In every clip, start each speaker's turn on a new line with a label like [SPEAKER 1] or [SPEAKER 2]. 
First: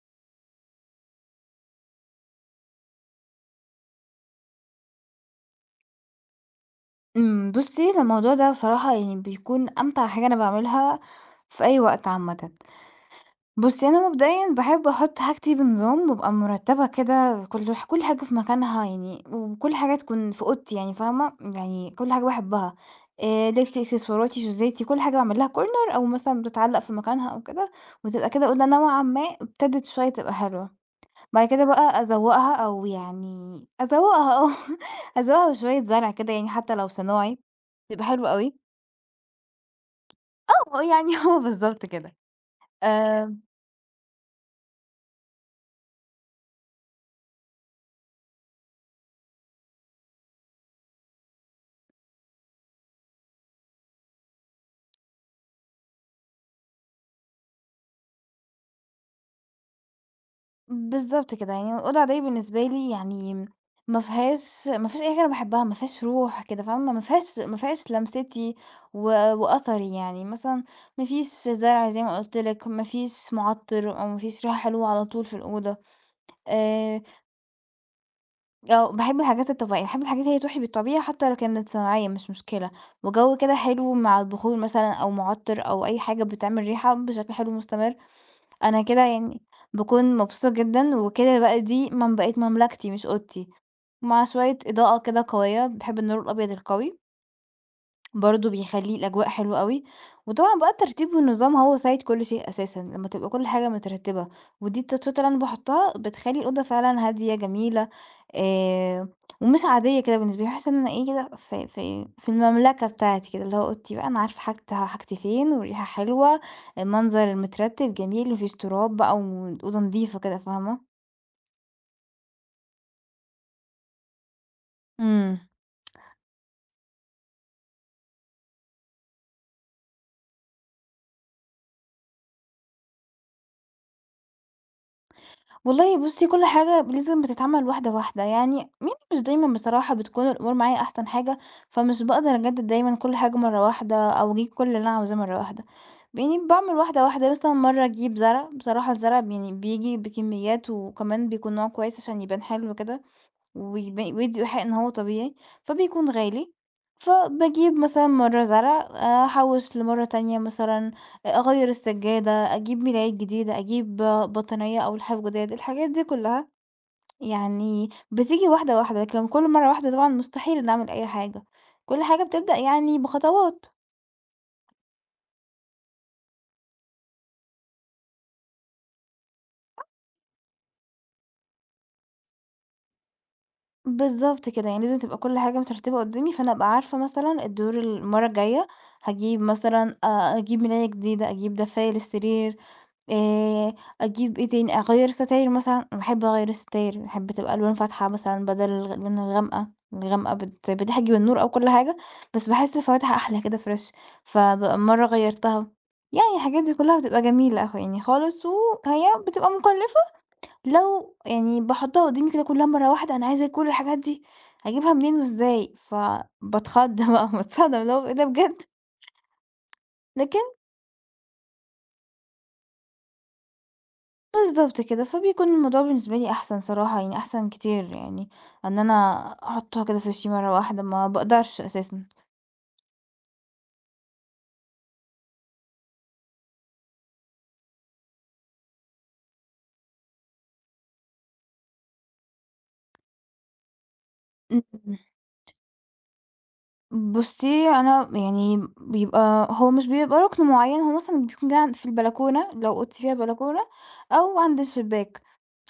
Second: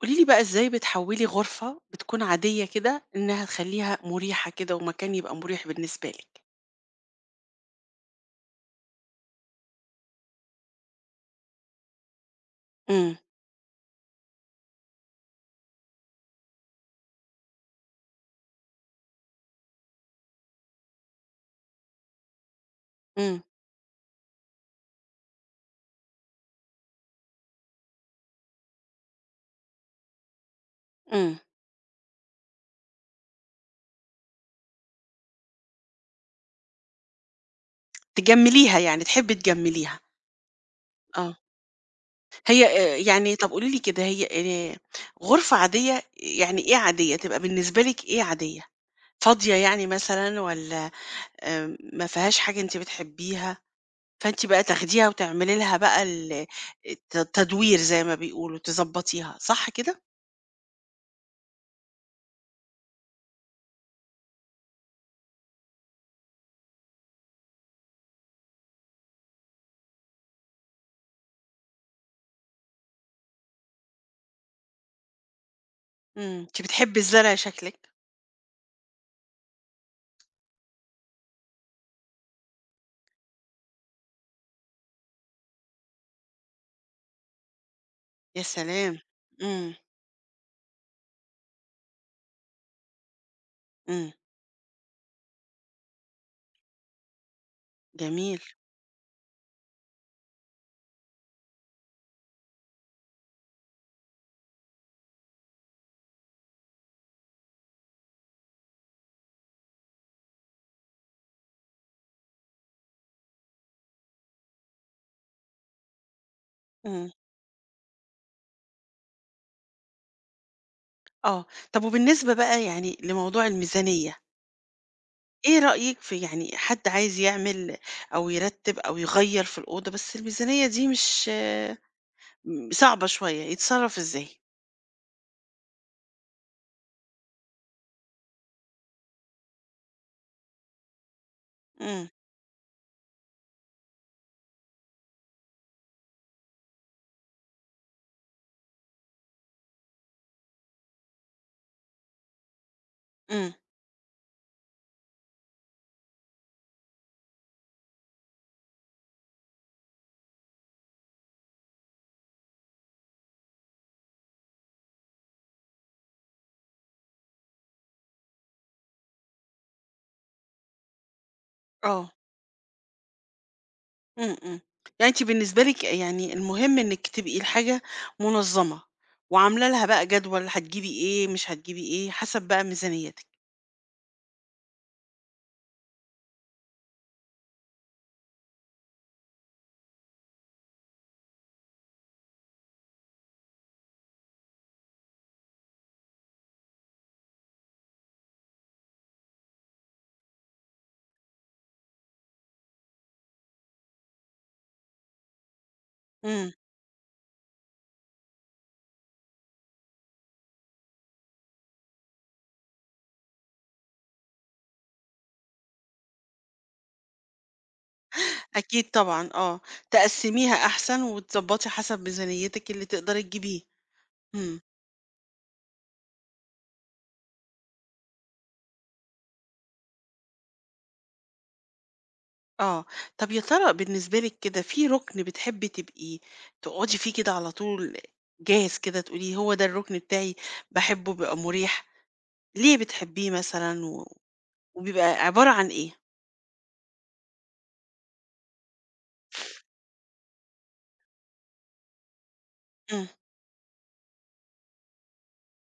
[SPEAKER 1] قولي لي بقى إزاي بتحوّلي غرفة بتكون عادية كده، إنها تخلّيها مُريحة كده ومكان يبقى مُريح بالنسبة لِك؟
[SPEAKER 2] بُصّي، أنا الموضوع ده بصراحة يعني بيكون أمتع حاجة أنا باعملها في أي وقت عامةً.
[SPEAKER 1] إمم،
[SPEAKER 2] بُصّي، أنا مبدئيًا باحب أحُط حاجتي بنظام وأبقى مرتّبة كده كل حاجة في مكانها يعني وكل حاجة تكون في أوضتي يعني فاهمة، يعني كل حاجة باحبها
[SPEAKER 1] إمم،
[SPEAKER 2] لبسي، إكسسواراتي، شوزاتي، كل حاجة باعمل لها corner أو مثلًا بتتعلق في مكانها أو كده، وتبقى كده أوضة نوعًا ما ابتدت شوية تبقى حلوة.
[SPEAKER 1] إمم،
[SPEAKER 2] بعد كده بقى أزوّقها أو يعني أزوّقها آه، أزوّقها بشوية زرع كده يعني حتى لو صناعي، بيبقى حلو أوي.
[SPEAKER 1] تجمّليها يعني، تحبّي تجمّليها،
[SPEAKER 2] آه، يعني
[SPEAKER 1] آه،
[SPEAKER 2] هو بالضبط كده.
[SPEAKER 1] هي يعني
[SPEAKER 2] آآ
[SPEAKER 1] طَب قولي لي كده هي آآ غرفة عادية يعني إيه عادية، تبقى بالنسبة لِك إيه عادية؟ فاضية يعني مثلًا والّا ما فيهاش حاجة أنتِ بتحبّيها، فأنتِ بقى تاخديها وتعملي لها بقى ال تدوير زي ما بيقولوا، تضبّطيها، صح كده؟
[SPEAKER 2] بالضبط كده، يعني الأوضة العادية بالنسبة لي يعني ما فيهاش أي حاجة أنا باحبها، ما فيهاش روح كده فاهمة، ما فيهاش لمستي و وأثري يعني، مثلًا ما فيش زرع زي ما قُلت لك، ما فيش مُعطِّر أو ما فيش ريحة حلوة على طول في الأوضة،
[SPEAKER 1] إمم، أنتِ بتحبّي
[SPEAKER 2] آآ
[SPEAKER 1] الزرع شكلِك.
[SPEAKER 2] آه، باحب الحاجات الطبيعية، باحب الحاجات اللي هي تُحيي بالطبيعة حتى لو كانت صناعية مش مشكلة، وجو كده حلو مع البخور مثلًا أو معطر أو أي حاجة بتعمل ريحة بشكل حلو مستمر،
[SPEAKER 1] يا
[SPEAKER 2] أنا
[SPEAKER 1] سلام!
[SPEAKER 2] كده يعني
[SPEAKER 1] إمم،
[SPEAKER 2] باكون مبسوطة جدًا، وكده بقى دي من بقت مملكتي مش أوضتي،
[SPEAKER 1] إمم،
[SPEAKER 2] مع شوية إضاءة كده قوية، باحب النور الأبيض القوي.
[SPEAKER 1] جميل،
[SPEAKER 2] برضه بيخلّي الأجواء حلوة أوي، وطبعًا بقى الترتيب والنظام هو سيد كل شيء أساسًا، لمّا تبقى كل حاجة مترتبة، ودي التاتشات اللي أنا باحطها بتخلّي الأوضة فعلًا هادية جميلة، آآ، ومش عادية كده بالنسبة لي، باحس إن أنا إيه كده في المملكة بتاعتي كده، اللي هو أوضتي بقى أنا عارفة حاجتي فين، والريحة حلوة،
[SPEAKER 1] إمم،
[SPEAKER 2] المنظر مترتب جميل، ما فيش تراب بقى، والأوضة نضيفة كده، فاهمة؟
[SPEAKER 1] آه، طب وبالنسبة بقى يعني لموضوع الميزانية،
[SPEAKER 2] إمم.
[SPEAKER 1] إيه رأيك في يعني حد عايز يعمل أو يرتّب أو يغيّر في الأوضة بس الميزانية دي مش آه، صعبة شوية، يتصرّف إزاي؟
[SPEAKER 2] والله بُصّي، كل حاجة لازم بتتعمل واحدة، واحدة. يعني مش دايمًا بصراحة بتكون الأمور معايا أحسن حاجة، فمش
[SPEAKER 1] إمم،
[SPEAKER 2] باقدر أجدد دايمًا كل حاجة مرّة واحدة أو أجيب كل اللي أنا عاوزاه مرّة واحدة. يعني باعمل واحدة، واحدة، مثلًا مرّة أجيب زرع، بصراحة الزرع يعني بييجي بكميات وكمان بيكون نوع كويس عشان يبان حلو كده.
[SPEAKER 1] إمم،
[SPEAKER 2] ويدّوا إيحاء إن هو طبيعي، فبيكون غالي، فباجيب مثلًا مرّة زرع، أحوّش لمرّة تانية مثلًا أغيّر السجّادة، أجيب ملايات جديدة، أجيب بطانية أو لحاف جداد، الحاجات دي كلّها يعني بتيجي واحدة، واحدة، لكن كل مرّة واحدة طبعًا مستحيل إنّي أعمل أي حاجة، كل
[SPEAKER 1] آه،
[SPEAKER 2] حاجة بتبدأ يعني بخطوات.
[SPEAKER 1] إمم، إمم، يعني أنتِ بالنسبة لِك يعني المهم إنِّك تبقي الحاجة منظّمة وعاملة لها بقى جدول هتجيبي إيه، مش هتجيبي إيه، حسب بقى ميزانيتِك،
[SPEAKER 2] بالضبط كده، يعني لازم تبقى كل حاجة مترتِّبة قدّامي، فأنا أبقى عارفة مثلًا الدور المرّة الجاية هاجيب مثلًا أجيب ملاية جديدة، أجيب دفاية للسرير، آآ أجيب إيه تاني، أغيّر ستاير مثلًا، أنا باحب أغيّر الستاير، باحب تبقى ألوان فاتحة مثلًا بدل الألوان الغامقة، الغامقة بتحجب النور أو كل حاجة، بس باحس الفواتح أحلى كده fresh فبقى مرّة غيّرتها، يعني
[SPEAKER 1] إمم.
[SPEAKER 2] الحاجات دي كلّها بتبقى جميلة يعني خالص، وهي بتبقى مكلّفة لو يعني باحطّها قدّامي كده كلّها مرّة واحدة أنا عايزة كل الحاجات دي، هاجيبها منين وإزاي؟ فباتخض بقى باتصدم اللي هو إيه ده بجد؟!
[SPEAKER 1] أكيد طبعًا آه،
[SPEAKER 2] لكن
[SPEAKER 1] تقسّميها أحسن وتضبّطي حسب ميزانيتِك اللي تقدري تجيبيه، إمم،
[SPEAKER 2] بالضبط كده، فبيكون الموضوع بالنسبة لي أحسن صراحة، يعني أحسن كتير يعني إن أنا أحطها كده في وشي مرة واحدة، ما باقدرش أساسًا.
[SPEAKER 1] آه. طَب يا ترى بالنسبة لِك كده في رُكن بتحبّي تبقي تقعدي فيه كده على طول جاهز كده تقولي هو ده الرُكن بتاعي باحبّه بيبقى مريح، ليه بتحبّيه مثلًا و
[SPEAKER 2] إمم،
[SPEAKER 1] وبيبقى عبارة عن إيه؟
[SPEAKER 2] بُصّي أنا يعني بيبقى هو مش بيبقى ركن معيّن، هو مثلًا بيكون جاي عن في البلكونة لو أوضتي
[SPEAKER 1] إمم،
[SPEAKER 2] فيها بلكونة أو عند الشباك،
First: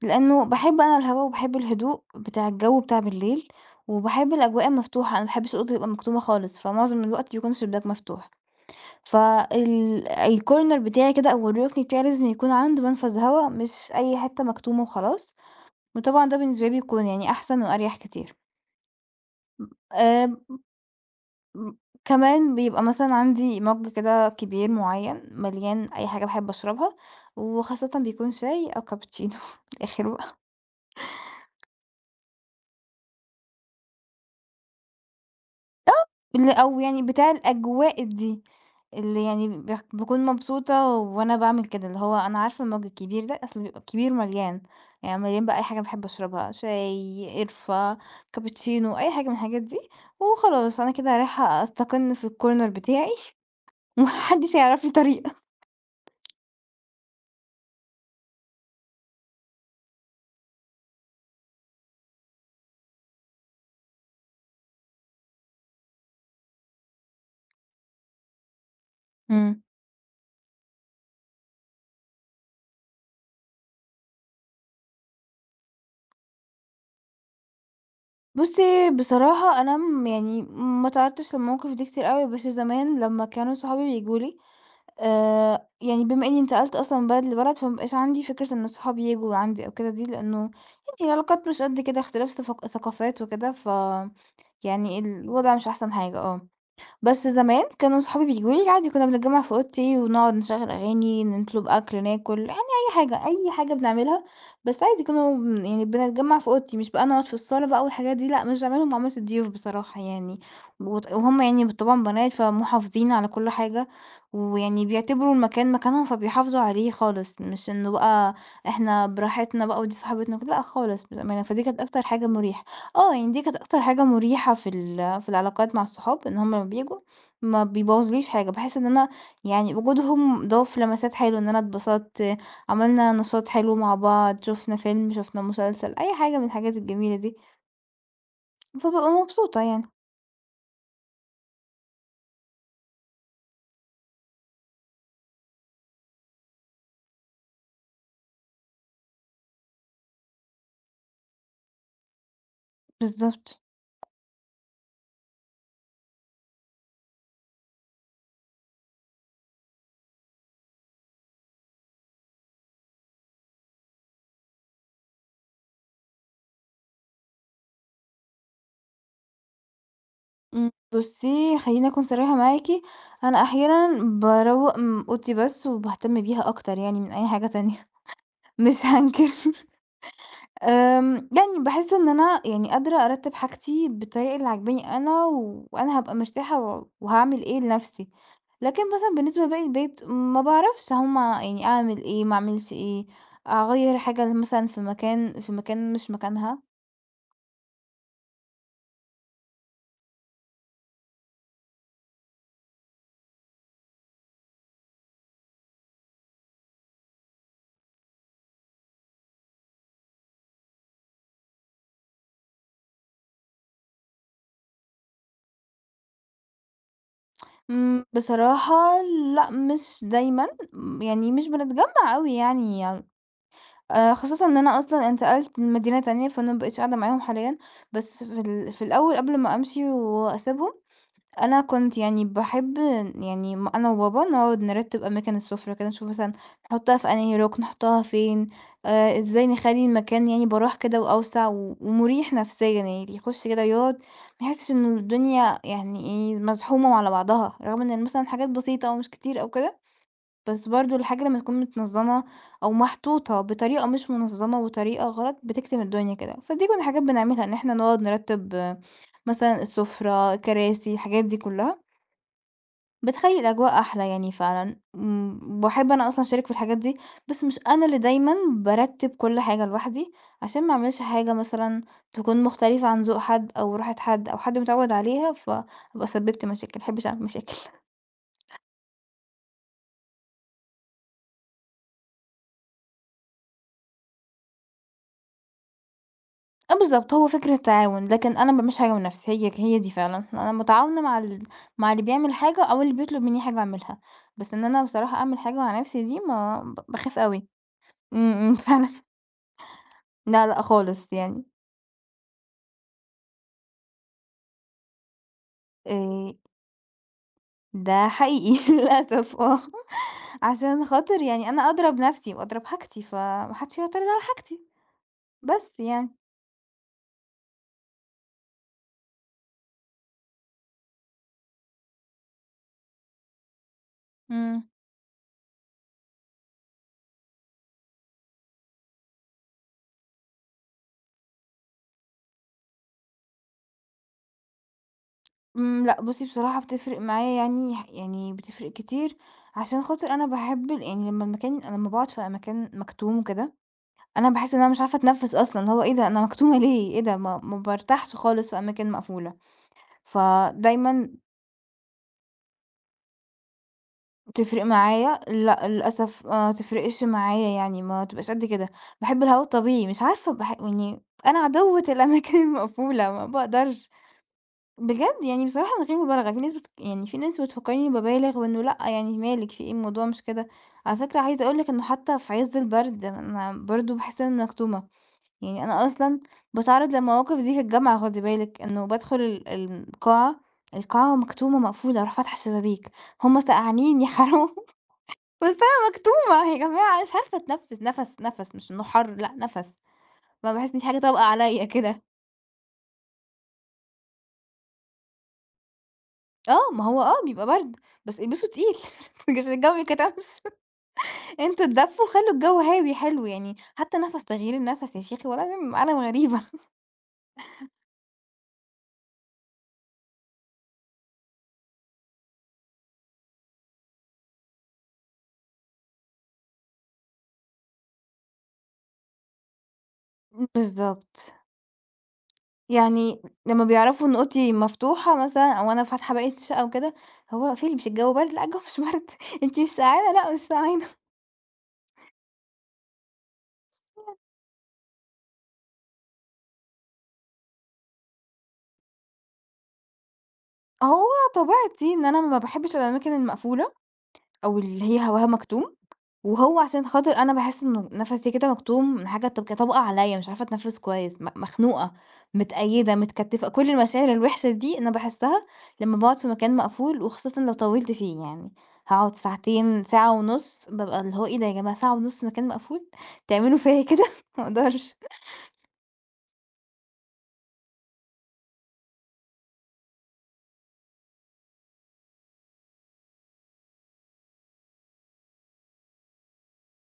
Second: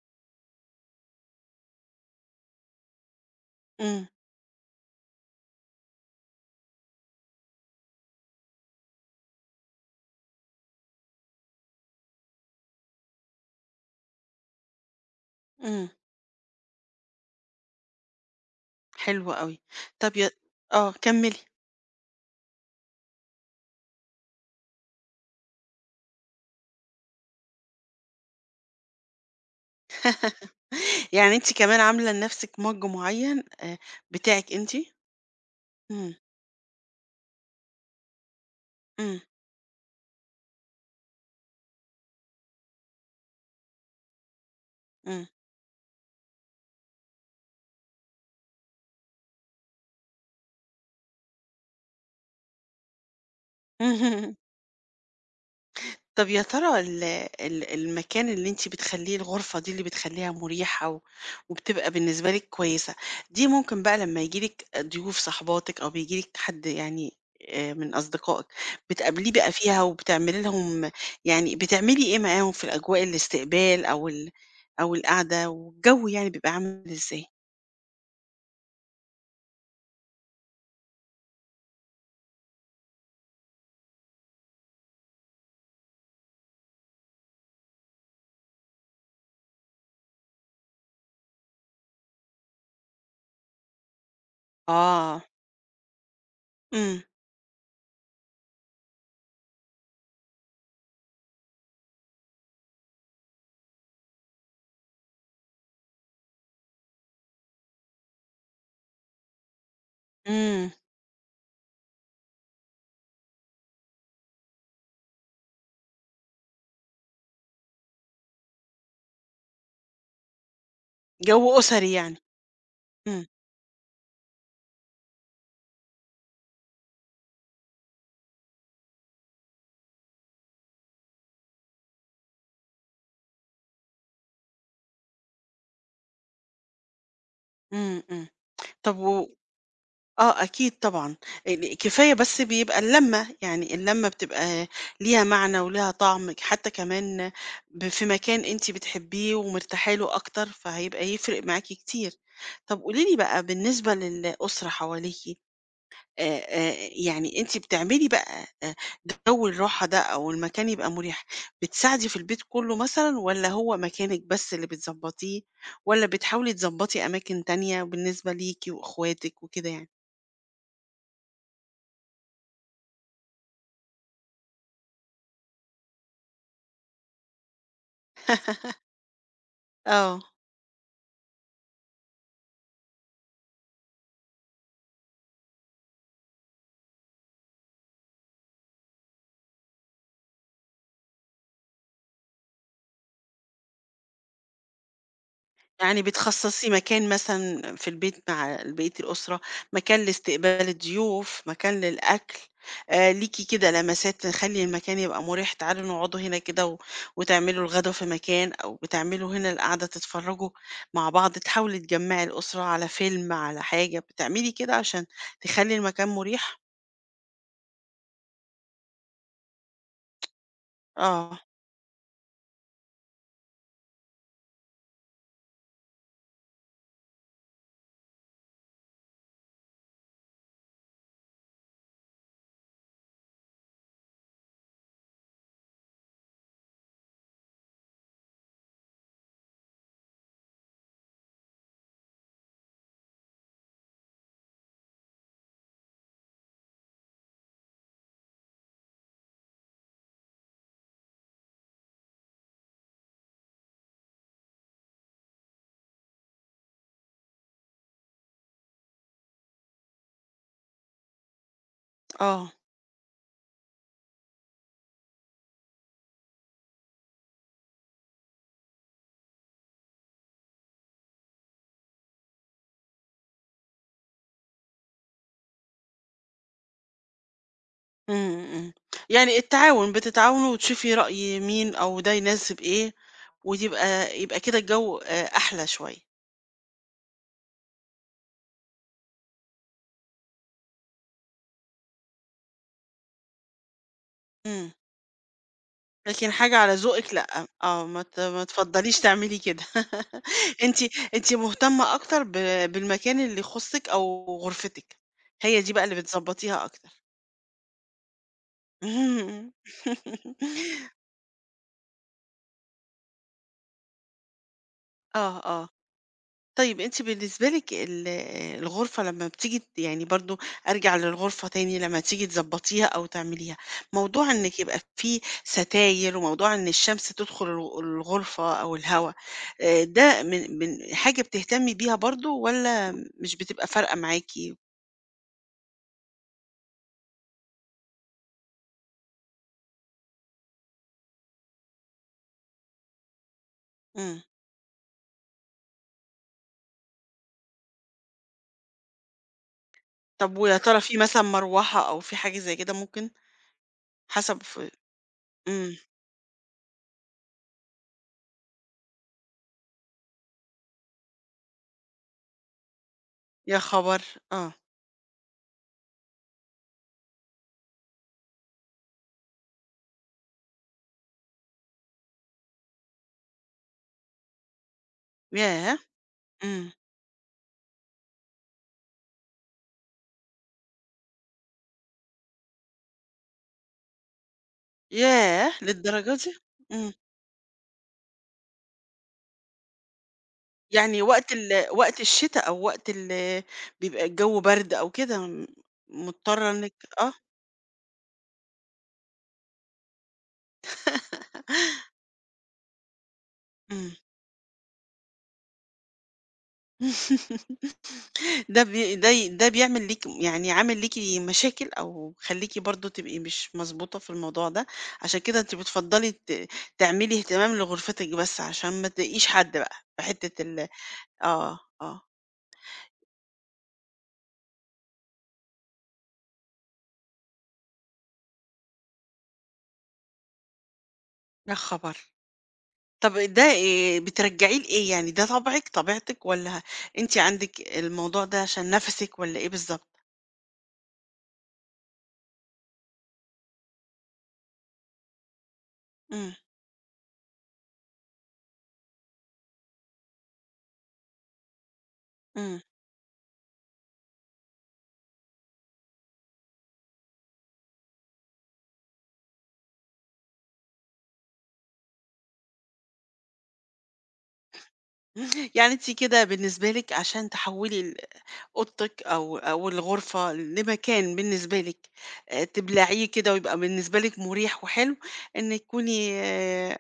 [SPEAKER 2] لإنه باحب أنا الهوا وباحب الهدوء بتاع الجو بتاع بالليل،
[SPEAKER 1] إمم،
[SPEAKER 2] وباحب الأجواء المفتوحة، أنا ما باحبش الأوضة تبقى مكتومة خالص، فمعظم الوقت بيكون الشباك مفتوح. الcorner بتاعي كده أو الركن بتاعي لازم يكون عند منفذ هوا، مش أي حتّة مكتومة وخلاص،
[SPEAKER 1] إمم،
[SPEAKER 2] وطبعًا ده بالنسبة لي بيكون يعني أحسن وأريح كتير.
[SPEAKER 1] حلو أوي. طَب ي
[SPEAKER 2] آمم،
[SPEAKER 1] آه، كمّلي.
[SPEAKER 2] كمان بيبقى مثلًا عندي مَج كده كبير معيّن مليان أي حاجة باحب أشربها، وخاصةً بيكون شاي أو كابتشينو، من الآخر بقى.
[SPEAKER 1] يعني أنتِ كمان عاملة لنَفْسِك مَج معيّن بتاعِك أنتِ؟ إمم،
[SPEAKER 2] اللي أو يعني بتاع الأجواء دي،
[SPEAKER 1] إمم،
[SPEAKER 2] اللي يعني باكون مبسوطة وأنا باعمل كده، اللي هو أنا عارفة المَج الكبير ده أصل بيبقى كبير مليان، يعني
[SPEAKER 1] إمم.
[SPEAKER 2] مليان بقى أي حاجة باحب أشربها، شاي، قرفة، كابتشينو، أي حاجة من الحاجات دي، وخلاص أنا كده رايحة أستقِل في الcorner بتاعي وما
[SPEAKER 1] اهم.
[SPEAKER 2] حدش هيعرف لي طريقة.
[SPEAKER 1] طب يا ترى ال المكان اللي أنتِ بتخلّيه الغرفة دي اللي بتخلّيها مريحة و وبتبقى بالنسبة لِك كويسة، دي ممكن بقى لمّا ييجي لِك ضيوف صاحباتِك أو بييجي لِك حد يعني من أصدقائِك، بتقابليه بقى
[SPEAKER 2] إمم.
[SPEAKER 1] فيها وبتعملي لهم يعني بتعملي إيه معاهم في الأجواء الاستقبال أو ال أو القعدة والجو يعني بيبقى عامل إزاي؟
[SPEAKER 2] بُصّي، بصراحة أنا يعني ما اتعرّضتش للمواقف دي كتير أوي، بس زمان لمّا كانوا صحابي بييجوا لي يعني بما إنّي انتقلت أصلًا من بلد لبلد، فما بقاش عندي فكرة إن صحابي ييجوا عندي أو كده دي، لإنه يعني العلاقات مش قد كده، اختلاف ثقافات وكده، يعني
[SPEAKER 1] آه.
[SPEAKER 2] الوضع مش أحسن حاجة.
[SPEAKER 1] إمم،
[SPEAKER 2] بس زمان كانوا صحابي بييجوا لي عادي كنا بنتجمّع في أوضتي ونقعد نشغّل أغاني، نطلب أكل، ناكل، يعني أي حاجة، أي حاجة بنعملها، بس عادي كانوا يعني بنتجمّع في أوضتي، مش بقى نقعد في الصالة بقى والحاجات دي لأ، مش باعملهم معاملة الضيوف بصراحة يعني،
[SPEAKER 1] إمم.
[SPEAKER 2] وهُم يعني طبعًا بنات فمُحافظين على كل حاجة، ويعني بيعتبروا المكان مكانهم فبيحافظوا عليه خالص، مش إنه بقى إحنا براحتنا بقى ودي صاحبتنا وكده، لأ خالص بأمانة،
[SPEAKER 1] جو
[SPEAKER 2] فدي كانت
[SPEAKER 1] أسري
[SPEAKER 2] أكتر
[SPEAKER 1] يعني.
[SPEAKER 2] حاجة مُريحة. آه،
[SPEAKER 1] إمم،
[SPEAKER 2] يعني دي كانت أكتر حاجة مُريحة في العلاقات مع الصحاب، إن هُم لمّا بييجوا ما بيبوّظوليش حاجة، باحس إن أنا يعني وجودهم ضاف لمسات حلوة، إن أنا اتبسطت، عملنا نشاط حلو مع بعض، شُفنا فيلم، شُفنا مسلسل، أي حاجة من الحاجات الجميلة دي،
[SPEAKER 1] إمم، إمم. طب
[SPEAKER 2] فبابقى
[SPEAKER 1] و
[SPEAKER 2] مبسوطة يعني.
[SPEAKER 1] آه أكيد طبعًا، ال كفاية بس بيبقى اللمة، يعني اللمة بتبقى ليها معنى وليها طعم، حتى كمان ب في مكان أنتِ بتحبيه ومرتاحة له أكتر، فهيبقى يفرق معاكِ كتير. طب قولي لي بقى
[SPEAKER 2] بالضبط.
[SPEAKER 1] بالنسبة للأسرة حواليكِ، يعني أنتِ بتعملي بقى جو الراحة ده أو المكان يبقى مريح، بتساعدي في البيت كله مثلًا والّا هو مكانِك بس اللي بتضبّطيه والّا بتحاولي تضبّطي أماكن تانية بالنسبة ليكِ وأخواتِك وكده يعني؟
[SPEAKER 2] بُصّي خلّيني أكون صريحة معاكِ، أنا أحيانًا باروّق أوضتي بس وباهتم بيها أكتر يعني من أي حاجة تانية، مش هانكر.
[SPEAKER 1] آه،
[SPEAKER 2] يعني باحس إن أنا يعني قادرة أرتّب حاجتي بالطريقة اللي عاجباني أنا، وأنا هابقى مرتاحة وهاعمل إيه لنفسي، لكن مثلًا بالنسبة لباقي البيت ما باعرفش هُم يعني أعمل إيه، ما أعملش إيه، أغيّر حاجة ل مثلًا في مكان
[SPEAKER 1] يعني
[SPEAKER 2] مش مكانها،
[SPEAKER 1] بتخصصي مكان مثلًا في البيت مع بقية الأسرة، مكان لاستقبال الضيوف، مكان للأكل، ليكِ كده لمسات تخلّي المكان يبقى مريح، تعالوا نقعدوا هنا كده و وتعملوا الغدا في مكان، أو بتعملوا هنا القعدة تتفرّجوا مع بعض، تحاولي تجمّعي الأسرة على فيلم، على حاجة، بتعملي كده عشان تخلّي المكان مريح؟
[SPEAKER 2] بصراحة لأ، مش دايمًا، يعني
[SPEAKER 1] آه،
[SPEAKER 2] مش بنتجمّع أوي يعني خاصةً إن أنا أصلًا انتقلت لمدينة تانية، فأنا ما بقيتش قاعدة معاهم حاليًا، بس في الأول قبل ما أمشي وأسيبهم أنا كنت يعني باحب يعني أنا وبابا نقعد نرتّب أماكن السُفرة كده، نشوف مثلًا نحطّها في أنهي رُكن، نحطّها فين، إزاي نخلّي المكان يعني براح كده وأوسع ومُريح نفسيًا، يعني اللي يخُش كده يقعد ما يحسّش إن الدنيا يعني إيه، مزحومة وعلى بعضها، رغم إن مثلًا حاجات بسيطة أو مش كتير أو كده، بس برضه الحاجة لمّا تكون متنظّمة أو محطوطة بطريقة مش منظّمة وطريقة غلط بتكتم الدنيا كده، فدي كُنّا حاجات بنعملها إن إحنا نقعد نرتّب مثلًا السُفرة، الكراسي، الحاجات دي كُلّها.
[SPEAKER 1] آه،
[SPEAKER 2] بتخلّي الأجواء أحلى يعني فعلًا، باحب أنا أصلًا أشارك في الحاجات دي، بس مش أنا اللي دايمًا بارتّب كل حاجة لوحدي، عشان ما أعملش حاجة مثلًا تكون مختلفة عن ذوق حد أو راحة حد أو حد متعوّد عليها، فأبقى سبّبت مشاكل، ما أحبش أعمل مشاكل.
[SPEAKER 1] إمم. يعني التعاون، بتتعاونوا وتشوفي رأي مين أو ده يناسب إيه وتبقى يبقى كده الجو أحلى شوية.
[SPEAKER 2] آه بالضبط، هو فكرة تعاون، لكن أنا ما باعملش حاجة من نفسي، هي دي فعلًا، أنا متعاونة مع اللي بيعمل حاجة أو اللي بيطلب منّي حاجة أعملها، بس إن
[SPEAKER 1] إمم.
[SPEAKER 2] أنا بصراحة أعمل حاجة مع نفسي دي
[SPEAKER 1] لكن حاجة
[SPEAKER 2] ما
[SPEAKER 1] على ذوقِك
[SPEAKER 2] باخاف
[SPEAKER 1] لأ،
[SPEAKER 2] أوي.
[SPEAKER 1] آه، ما
[SPEAKER 2] فعلًا،
[SPEAKER 1] تفضّليش تعملي كده.
[SPEAKER 2] لا، لأ
[SPEAKER 1] أنتِ
[SPEAKER 2] خالص
[SPEAKER 1] أنتِ
[SPEAKER 2] يعني،
[SPEAKER 1] مهتمة أكتر بالمكان اللي يخُصِّك أو غرفتِك، هي دي بقى اللي
[SPEAKER 2] آآ
[SPEAKER 1] بتضبّطيها أكتر.
[SPEAKER 2] ده حقيقي للأسف عشان خاطر يعني أنا أدرى بنفسي وأدرى بحاجتي، فما حدش هيعترض على حاجتي،
[SPEAKER 1] آه، آه.
[SPEAKER 2] بس يعني.
[SPEAKER 1] طيب أنتِ بالنسبة لِك ال الغرفة لمّا بتيجي ت يعني برضه أرجع للغرفة تاني، لمّا تيجي تضبّطيها أو تعمليها، موضوع إنِّك
[SPEAKER 2] إمم.
[SPEAKER 1] يبقى في ستاير وموضوع إن الشمس تدخل الغرفة أو الهوا، ده من حاجة بتهتمي بيها برضه والّا مش بتبقى فارقة معاكِ؟
[SPEAKER 2] إمم، لأ بُصّي بصراحة بتفرق معايا يعني بتفرق كتير، عشان خاطر أنا باحب يعني لمّا باقعد في مكان مكتوم وكده،
[SPEAKER 1] إمم.
[SPEAKER 2] أنا باحس إن أنا مش عارفة أتنفّس أصلًا، اللي هو إيه ده أنا مكتومة ليه؟ إيه ده ما بارتاحش خالص في أماكن مقفولة،
[SPEAKER 1] طب ويا ترى في
[SPEAKER 2] فدايمًا
[SPEAKER 1] مثلًا مروحة أو في حاجة زي كده ممكن؟ حسب ف
[SPEAKER 2] تفرق معايا؟ لأ،
[SPEAKER 1] إمم.
[SPEAKER 2] للأسف ما تفرقش معايا يعني ما تبقاش قد كده، باحب الهوا الطبيعي مش عارفة يعني أنا عدوّة الأماكن المقفولة ما
[SPEAKER 1] يا
[SPEAKER 2] باقدرش
[SPEAKER 1] خبر! آه.
[SPEAKER 2] بجد يعني بصراحة من غير مبالغة، في ناس بتفكّرني إني بابالغ وإنه لأ يعني مالِك في إيه الموضوع مش كده، على فكرة عايزة أقول لِك إنه حتى في عِز البرد أنا برضه باحس إن أنا مكتومة، يعني
[SPEAKER 1] ياه!
[SPEAKER 2] أنا أصلًا
[SPEAKER 1] إمم.
[SPEAKER 2] باتعرّض للمواقف دي في الجامعة خدي بالِك، إنه بادخل القاعة، القاعة مكتومة مقفولة، أروح فاتحة الشبابيك، هُم سقعانين يا حرام. بس
[SPEAKER 1] ياه!
[SPEAKER 2] أنا
[SPEAKER 1] للدرجة دي!
[SPEAKER 2] مكتومة يا
[SPEAKER 1] إمم.
[SPEAKER 2] جماعة مش عارفة أتنفّس، نَفَس نَفَس مش إنه حَر لأ نَفَس، ما باحس إن في حاجة
[SPEAKER 1] يعني
[SPEAKER 2] طابقة عليّا
[SPEAKER 1] وقت
[SPEAKER 2] كده.
[SPEAKER 1] الشتا أو وقت ال بيبقى الجو برد أو كده مضطرة
[SPEAKER 2] آه،
[SPEAKER 1] إنِّك
[SPEAKER 2] ما هو
[SPEAKER 1] آه.
[SPEAKER 2] بيبقى برد، بس البسوا تقيل عشان الجو ما يتكتمش. أنتم اتدفّوا وخلّوا الجو هاوي حلو يعني،
[SPEAKER 1] إمم.
[SPEAKER 2] حتى نَفَس تغيير النَفَس يا شيخي والله العظيم عالم غريبة.
[SPEAKER 1] ده بي ده ي ده بيعمل ليكِ يعني عامل ليكِ مشاكل أو مخلّيكِ برضه تبقي مش مضبوطة في الموضوع ده، عشان كده أنتِ بتفضّلي ت تعملي اهتمام لغرفتِك بس عشان ما تضايقيش حد بقى في حتة ال
[SPEAKER 2] بالضبط.
[SPEAKER 1] آه، آه.
[SPEAKER 2] يعني لمّا بيعرفوا إن أوضتي مفتوحة مثلًا أو أنا فاتحة باقي الشقة وكده، هو في اللي مش الجو بارد؟ لأ الجو مش بارد. أنتِ مش سقعانة؟ لأ مش سقعانة.
[SPEAKER 1] يا خبر! طب ده بترجّعيه لإيه يعني، ده طبعِك، طبيعتِك والّا أنتِ عندِك الموضوع ده عشان نَفَسِك والّا إيه بالضبط؟
[SPEAKER 2] هو طبيعتي إن أنا ما باحبّش الأماكن المقفولة. أو اللي هي هواها مكتوم،
[SPEAKER 1] إمم،
[SPEAKER 2] وهو عشان خاطر أنا باحس إنه نَفَسي كده مكتوم من حاجة طابقة عليّا، مش عارفة أتنفّس كويس، مخنوقة،
[SPEAKER 1] إمم.
[SPEAKER 2] متقيّدة، متكتّفة، كل المشاعر الوحشة دي أنا باحسّها لمّا باقعد في مكان مقفول، وخاصةً لو طوّلت فيه يعني، هاقعد ساعتين، ساعة ونُص، بابقى اللي هو إيه ده يا جماعة ساعة ونُص مكان مقفول! تعملوا فيّا إيه كده! ما أقدرش.
[SPEAKER 1] يعني أنتِ كده بالنسبة لِك عشان تحوّلي ال أوضتِك أو أو الغرفة لمكان بالنسبة لِك تبلعيه كده ويبقى بالنسبة لِك مُريح وحلو، إنِّك تكوني آه،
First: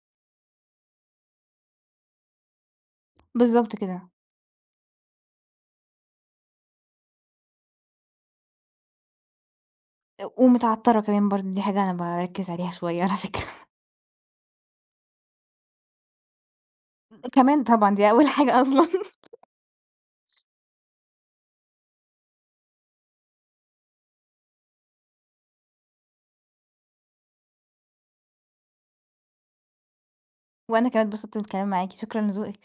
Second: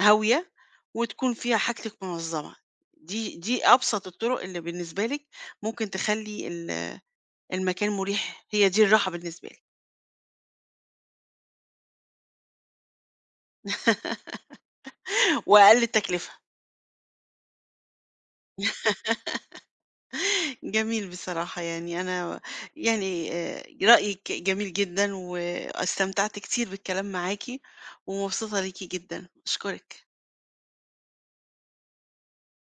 [SPEAKER 1] هاوية وتكون فيها حاجتِك منظّمة. دي
[SPEAKER 2] بالضبط
[SPEAKER 1] أبسط
[SPEAKER 2] كده،
[SPEAKER 1] الطُرق اللي بالنسبة لِك ممكن تخلّي ال المكان مُريح، هي دي الراحة بالنسبة لِك.
[SPEAKER 2] ومتعطّرة كمان برضه دي حاجة أنا باركّز عليها شوية على فكرة،
[SPEAKER 1] وأقل التكلفة.
[SPEAKER 2] كمان طبعًا دي أول حاجة أصلًا،
[SPEAKER 1] جميل بصراحة يعني أنا يعني رأيِك جميل جدًا، واستمتعت كتير بالكلام معاكِ، ومبسوطة ليكِ جدًا، أشكرِك.
[SPEAKER 2] وأنا كمان اتبسطت من الكلام معاكِ، شكرًا لذوقِك.